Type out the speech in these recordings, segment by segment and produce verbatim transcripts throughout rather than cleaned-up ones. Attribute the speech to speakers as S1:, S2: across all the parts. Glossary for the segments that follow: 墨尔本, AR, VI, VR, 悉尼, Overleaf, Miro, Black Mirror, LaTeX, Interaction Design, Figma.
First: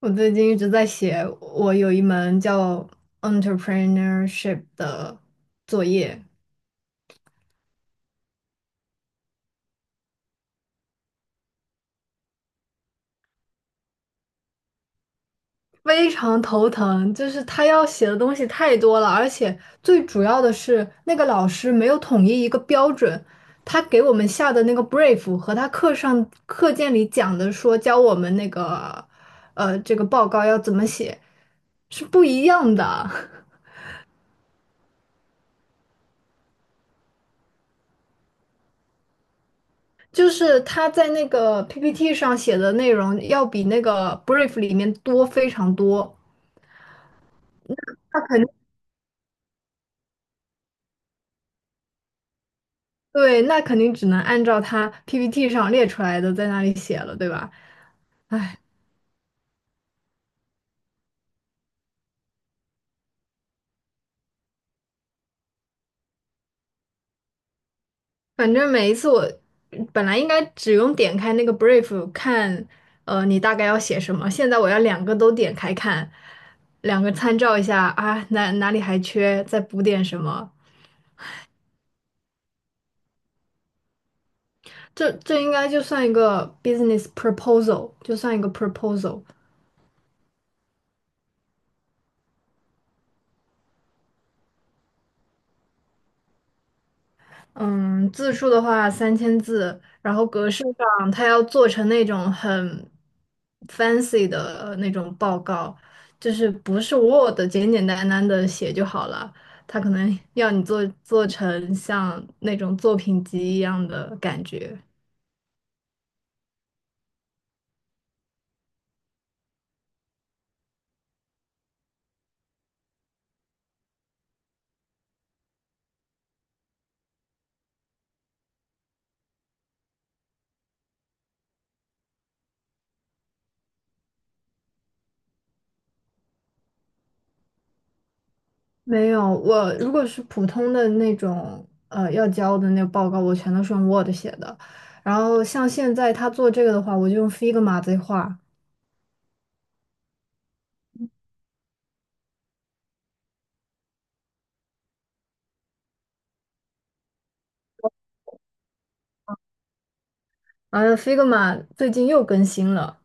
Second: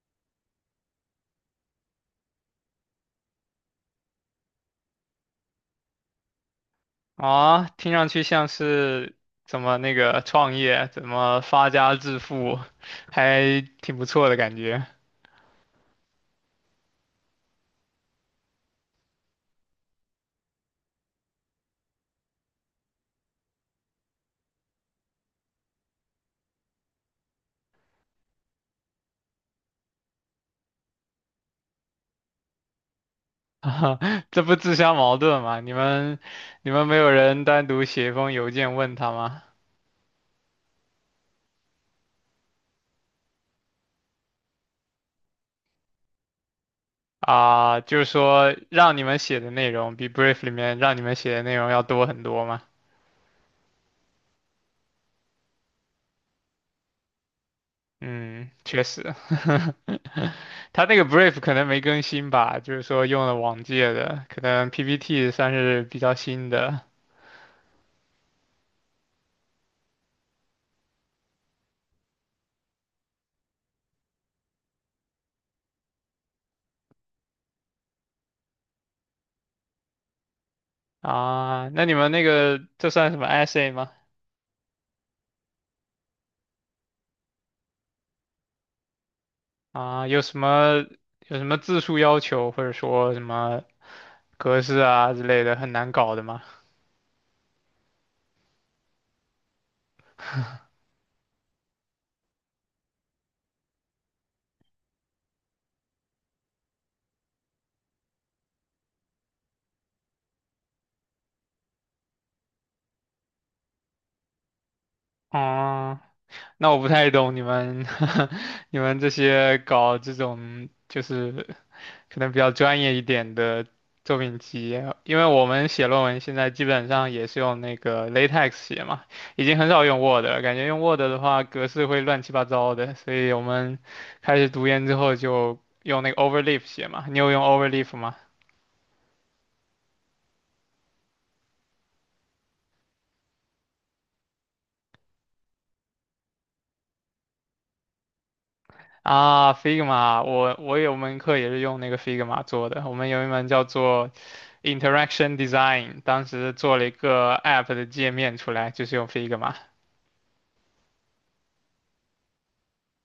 S1: 我最近一直在写，我有一门叫 entrepreneurship 的作业，
S2: 啊，听上去像是怎么那个创业，怎么发家致富，还挺不错的感觉。
S1: 非常头疼，就是他要写的东西太多了，而且最主要的是那个老师没有统一一个标准，他给我们下的那个 brief 和他课上课件里讲的说教我们那个呃这个报告要怎么写是不一样的。
S2: 啊，这不自相矛盾吗？你们你们没有人单独写一封邮件问他吗？
S1: 就是他在那个 P P T 上写的内容要比那个 brief 里面多非常多，
S2: 啊，就是
S1: 他肯定
S2: 说让你们写的内容比 brief 里面让你们写的内容要多很多吗？
S1: 对，那肯定只能按照他 P P T 上列出来的在那里写了，对吧？
S2: 嗯，确实，他那个 brief 可能没更新吧，就是说用了往届的，可能 P P T 算是比较新的。
S1: 反正每一次我本来应该只用点开那个 brief 看，呃，你大概要写什么，现在我要两个都点开看，两个参照一下啊，哪哪里还缺，再补点什么。
S2: 啊，那你们那个这算什么 essay 吗？
S1: 这这应该就算一个 business proposal，就算一个 proposal。
S2: 啊，有什么有什么字数要求，或者说什么格式啊之类的，很难搞的吗？
S1: 嗯，字数的话三千字，然后格式上它要做成那种很 fancy 的那种报告，就是不是 Word 简简单单的写就好了，它可能 要你做做成像那种作品集一样的感觉。
S2: 哦，那我不太懂你们 你们这些搞这种就是可能比较专业一点的作品集，因为我们写论文现在基本上也是用那个 LaTeX 写嘛，已经很少用 Word 了，感觉用 Word 的话格式会乱七八糟的，所以我们开始读研之后就用那个 Overleaf 写嘛。你有用 Overleaf 吗？
S1: 没有，我如果是普通的那种呃要交的那个报告，我全都是用 Word 写的，然后像现在他做这个的话，我就用 Figma 在画。
S2: 啊，Figma,我我有门课也是用那个 Figma 做的，我们有一门叫做 Interaction Design,当时做了一个 App 的界面出来，就是用 Figma。
S1: 哎 f i g m a 最近又更新了，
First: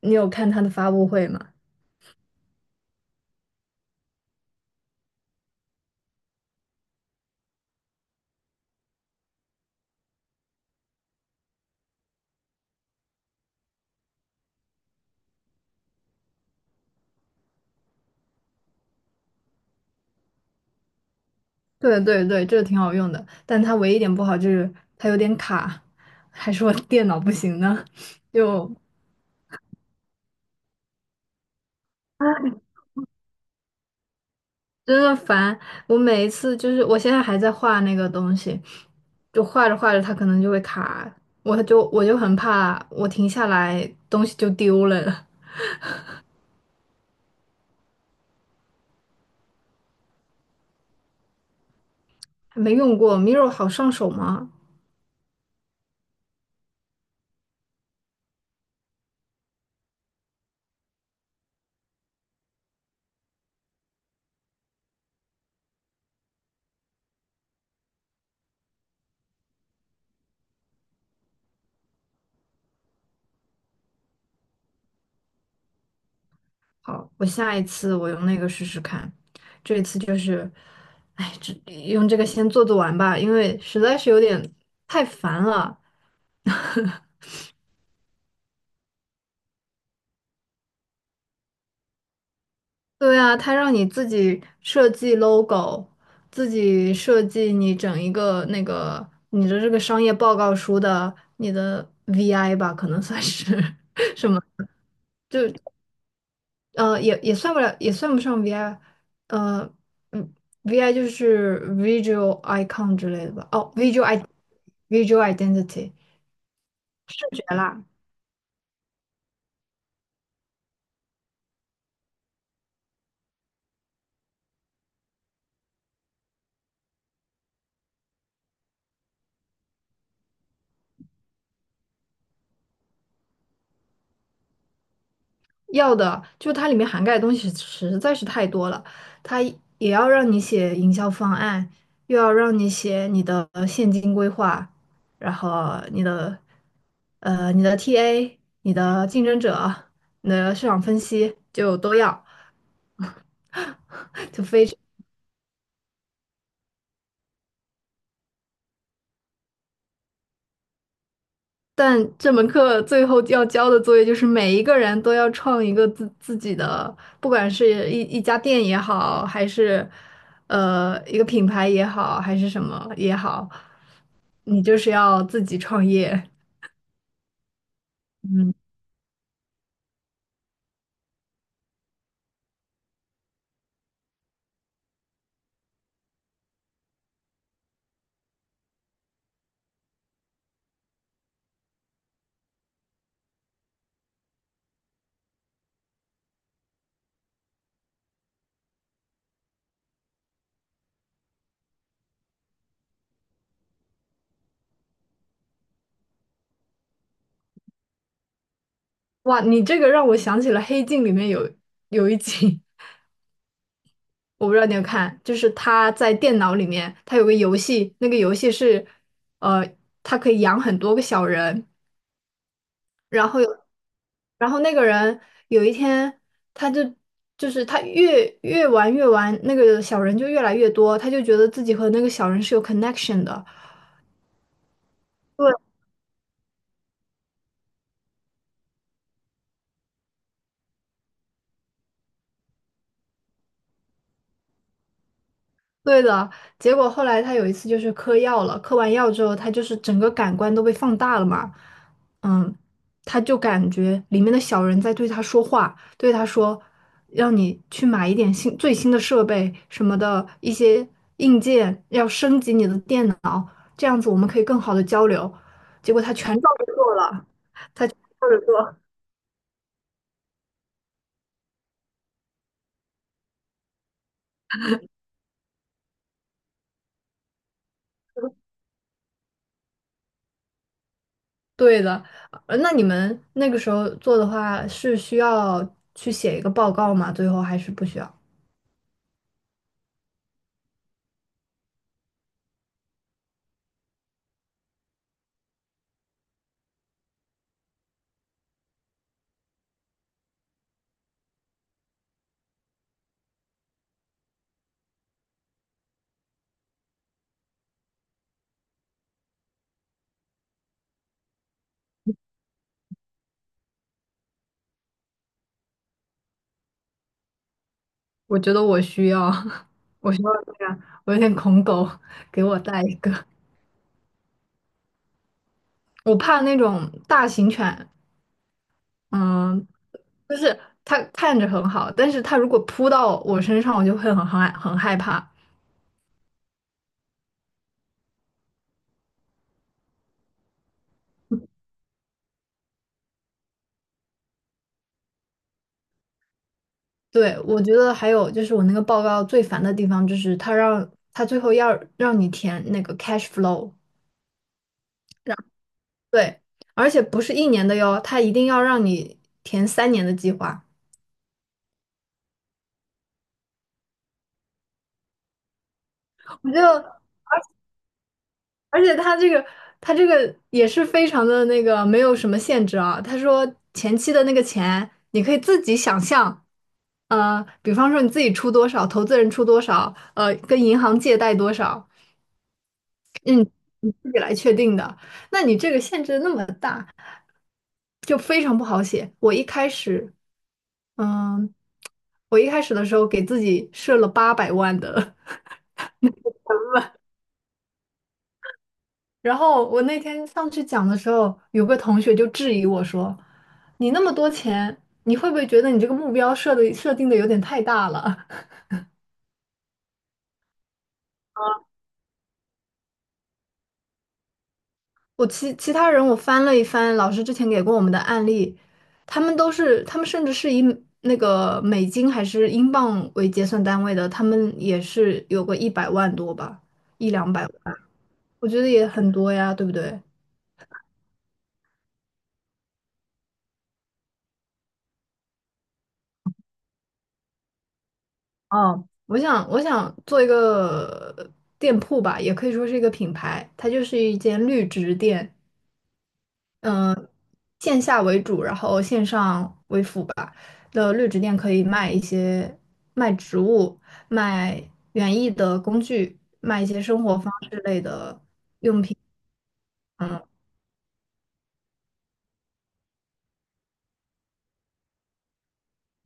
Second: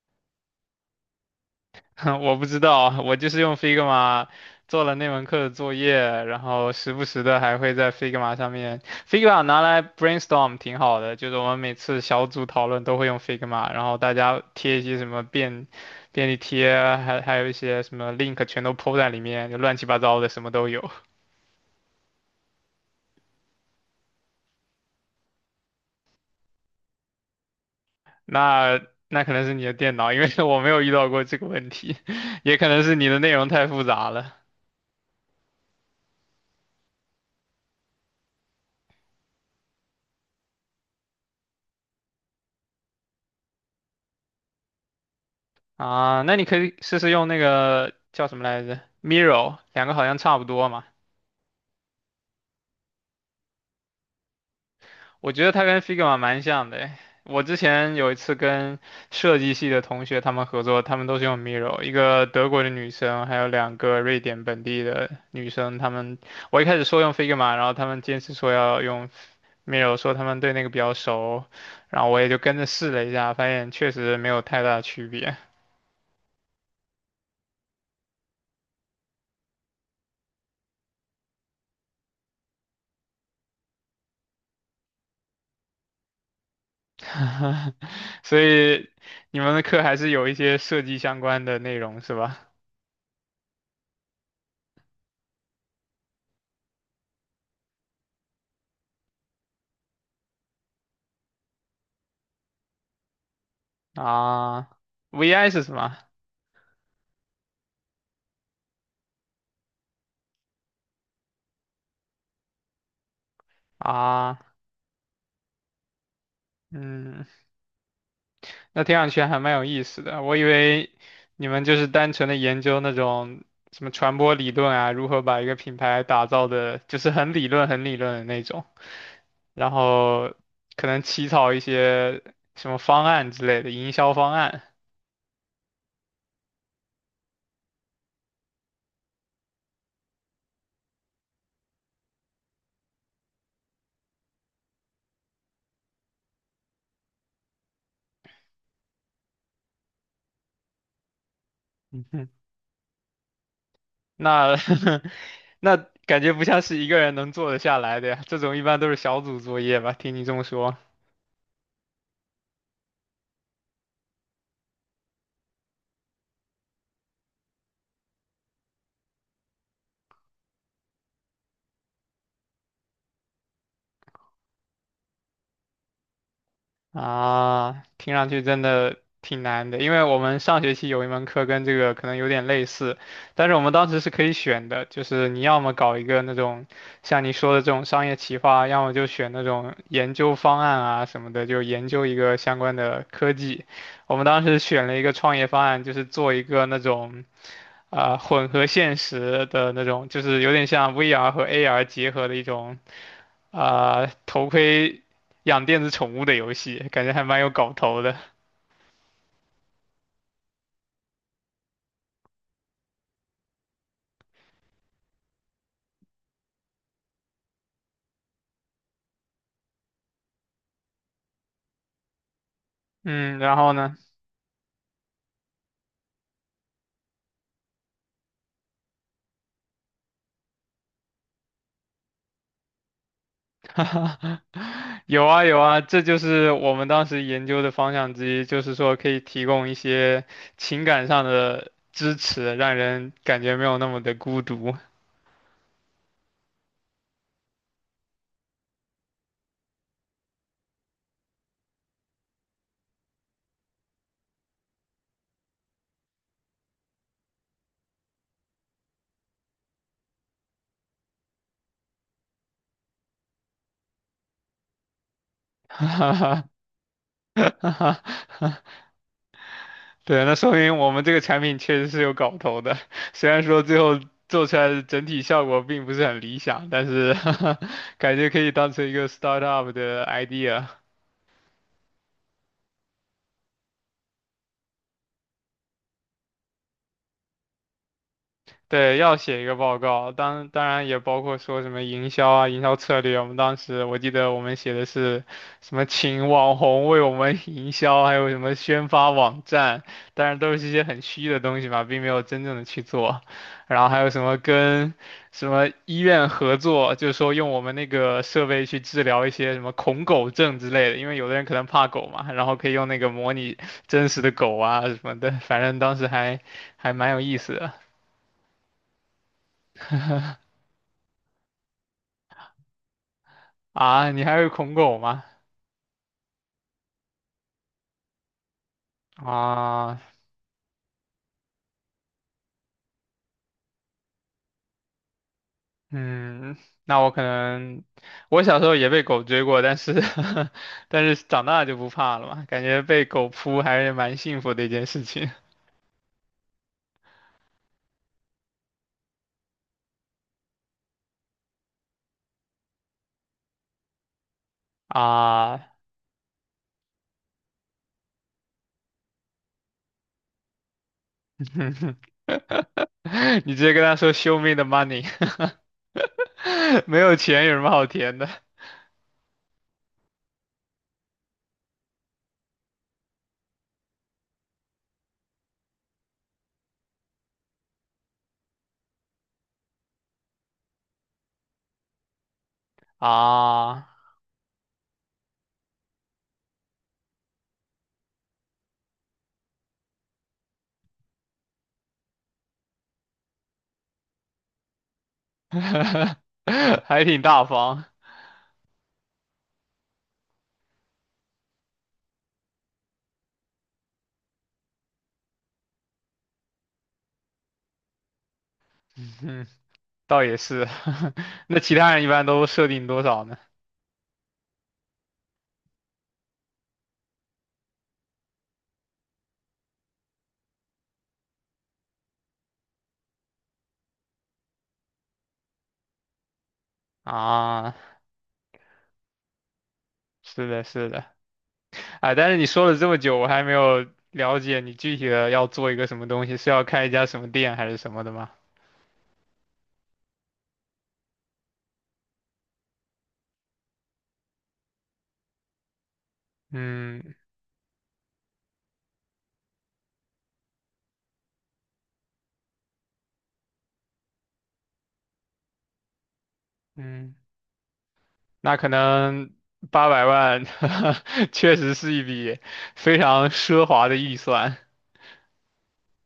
S1: 你有看它的发布会吗？
S2: 我不知道，我就是用 Figma 做了那门课的作业，然后时不时的还会在 Figma 上面，Figma 拿来 brainstorm 挺好的，就是我们每次小组讨论都会用 Figma,然后大家贴一些什么便便利贴，还还有一些什么 link 全都 po 在里面，就乱七八糟的什么都有。
S1: 对对对，这个挺好用的，但它唯一一点不好就是它有点卡，还是我电脑不行呢，就
S2: 那那可能是你的电脑，因为 我没有遇到过这个问题，也
S1: 唉
S2: 可能是你的内容太复杂了。
S1: 真的烦。我每一次就是我现在还在画那个东西，就画着画着它可能就会卡，我就我就很怕我停下来东西就丢了。
S2: 啊，那你可以试试用那个叫什么来着，Miro,两个好像差不多嘛。
S1: 还没用过 Miro 好上手吗？
S2: 我觉得它跟 Figma 蛮像的诶。我之前有一次跟设计系的同学他们合作，他们都是用 Miro,一个德国的女生，还有两个瑞典本地的女生。他们我一开始说用 Figma,然后他们坚持说要用 Miro,说他们对那个比较熟，然后我也就跟着试了一下，发现确实没有太大的区别。
S1: 好，我下一次我用那个试试看。这一次就是，哎，这用这个先做做完吧，因为实在是有点太烦了。
S2: 所以你们的课还是有一些设计相关的内容是吧？
S1: 对啊，他让你自己设计 logo，自己设计你整一个那个你的这个商业报告书的你的 V I 吧，可能算是，
S2: 啊 ，V I
S1: 就
S2: 是什么？
S1: 呃，也也算不了，也算不上 V I，呃，嗯，V I 就是 visual icon 之类的吧？哦，visual i
S2: 啊，
S1: visual identity
S2: 嗯，
S1: 视觉啦，
S2: 那听上去还蛮有意思的。我以为你们就是单纯的研究那种什么传播理论啊，如何把一个品牌打造的，就是很理论、很理论的那种，然后可能起草一些什么方案之类的营销方案。
S1: 要的就它里面涵盖的东西实在是太多了，它也要让你写营销方案，又要让你写你的现金规划，然后你的呃你的 T A、你的竞争者、你的市场分析就都要。就
S2: 那
S1: 非
S2: 那感觉不像是一个人能做得下来的呀，这种一般都是小组作业吧？听你这么说
S1: 但这门课最后要交的作业就是每一个人都要创一个自自己的，不管是一一家店也好，还是呃一个品牌也好，还是什么也好，你就是要自己创业。
S2: 啊，听上去
S1: 嗯，
S2: 真的挺难的，因为我们上学期有一门课跟这个可能有点类似，但是我们当时是可以选的，就是你要么搞一个那种像你说的这种商业企划，要么就选那种研究方案啊什么的，就研究一个相关的科技。我们当时选了一个创业方案，就是做一个那种。啊、混合现实的那种，就是有点像 V R 和 A R 结合的一种啊、头盔养电子宠物的游戏，感觉还蛮有搞头的。
S1: 哇，你这个让我想起了《黑镜》里面有有一集，我不知道你有看，就是他在电脑里面，他有个游戏，那个游戏是呃，他可以养很多个小人。然
S2: 嗯，
S1: 后
S2: 然
S1: 有，
S2: 后呢？
S1: 然后那个人有一天，他就就是他越越玩越玩，那个小人就越来越多，他就觉得自己和那个小人是有 connection 的。
S2: 有啊有
S1: 对
S2: 啊，这就是我们当时研究的方向之一，就是说可以提供一些情感上的支持，让人感觉没有那么的孤独。
S1: 对的，结果后来他有一次就是嗑药了，嗑完药之后，他就是整个感官都被放大了嘛，嗯，他就感觉里面的小人在对他说话，对他说，让你去买一点新最新的设备什么的一些硬件，要升级你的电脑。这样子我们可以更好的交流。结果他全照着 做了，照着做。
S2: 对，那说明我们这个产品确实是有搞头的，虽然说最后做出来的整体效果并不是很理想，但是 感觉可以当成一个 startup 的 idea。
S1: 对的，呃那你们那个时候做的话是需要去写一个报告吗？最后还是不需要？
S2: 对，要写一个报告，当当然也包括说什么营销啊、营销策略。我们当时我记得我们写的是什么，请网红为我们 营销，还有什么宣发网站，当然都是一些很虚的东西嘛，并没有真正的去做。然后还有什么跟什么医院合作，就是说用我们那个设备去治疗一些什么恐狗症之类的，因为有的人可能怕狗嘛，然后可以用那个模拟真实的狗啊什么的，反正当时还还蛮有意思的。
S1: 我觉得我需要，我需要这样，我有点恐狗，给我带一个。
S2: 啊，你还会恐狗吗？
S1: 我怕那种大型犬，嗯，
S2: 啊，
S1: 就是它看着很好，但是它如果扑到我身上，我就会很害很害怕。
S2: 嗯，那我可能，我小时候也被狗追过，但是 但是长大就不怕了嘛，感觉被狗扑还是蛮幸福的一件事情
S1: 对，我觉得还有就是我那个报告最烦的地方，就是他让他最后要让你填那个 cash flow，让
S2: 啊。
S1: 对，而且不是一年的哟，他一定要让你填三年的计划。
S2: 你直接跟他说 "Show me the money",
S1: 我就
S2: 没有钱有什么好填的
S1: 而且他这个他这个也是非常的那个没有什么限制啊。他说前期的那个钱你可以自己想象，呃，比方说你自己出多少，投资人出多少，呃，跟银行借贷多少，嗯，
S2: 啊？
S1: 你自己来确定的。那你这个限制那么大。就非常不好写。我一开始，嗯，我一开始的时候给自己设了八百万的，
S2: 还挺大方，
S1: 然后我那天上去讲的时候，有个同学就质疑我说：“你那么多钱，你会不会觉得你这个目标设的设定的有点太大了？”
S2: 嗯，倒也是。那其他人一般都设定多少呢？
S1: 我其其他人我翻了一翻老师之前给过我们的案例，他们都是他们甚至是以那个美金还是英镑为结算单位的，他们也是有个一百万多吧，一两百。
S2: 啊，
S1: 我觉得也很多呀，对不对？
S2: 是的，是的。哎，但是你说了这么久，我还没有了解你具体的要做一个什么东西，是要开一家什么店还是什么的吗？
S1: 哦，我想我想做一个呃店铺吧，也可以说是一个品牌，它就是一间绿植店，嗯、
S2: 嗯
S1: 线下为主，然后线上为辅吧。的绿植店可以卖一些卖植物、卖园艺的工具、卖一些生
S2: 嗯，
S1: 活方式类的。
S2: 那可能八百
S1: 嗯。
S2: 万 确实是一笔非常奢华的预算。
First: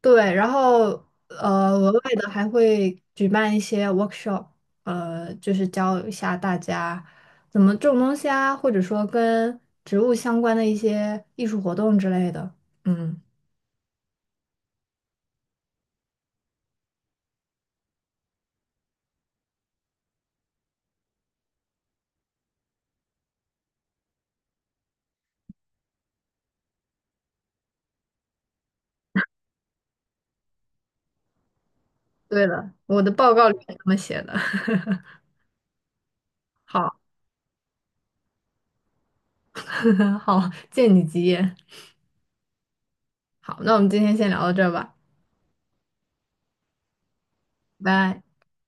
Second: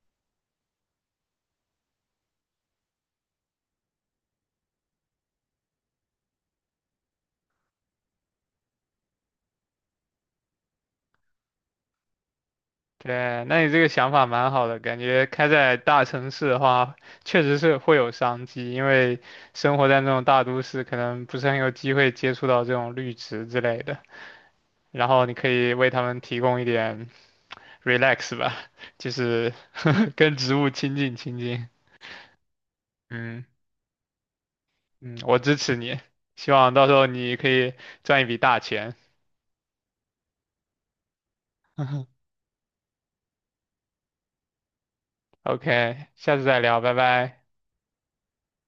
S1: 对，然后呃，额外的还会举办一些 workshop，呃，就是教一下大家怎么种东西啊，或者说跟植物相关的一些艺术活动之类的。嗯，
S2: 对，那你这个想法蛮好的，感觉开在大城市的话，确实是会有商机，因为生活在那种大都市，可能不是很有机会接触到这种绿植之类的。然后你可以为他们提供一点 relax 吧，就是 跟植物亲近亲近。
S1: 对了，我的报
S2: 嗯
S1: 告里面这么写的。
S2: 嗯，我支持你，希望到时
S1: 好，
S2: 候你可以赚一笔大钱。
S1: 好，借你吉言。好，那我们今天先聊到这儿吧，
S2: OK,下次再聊，拜拜。
S1: 拜拜。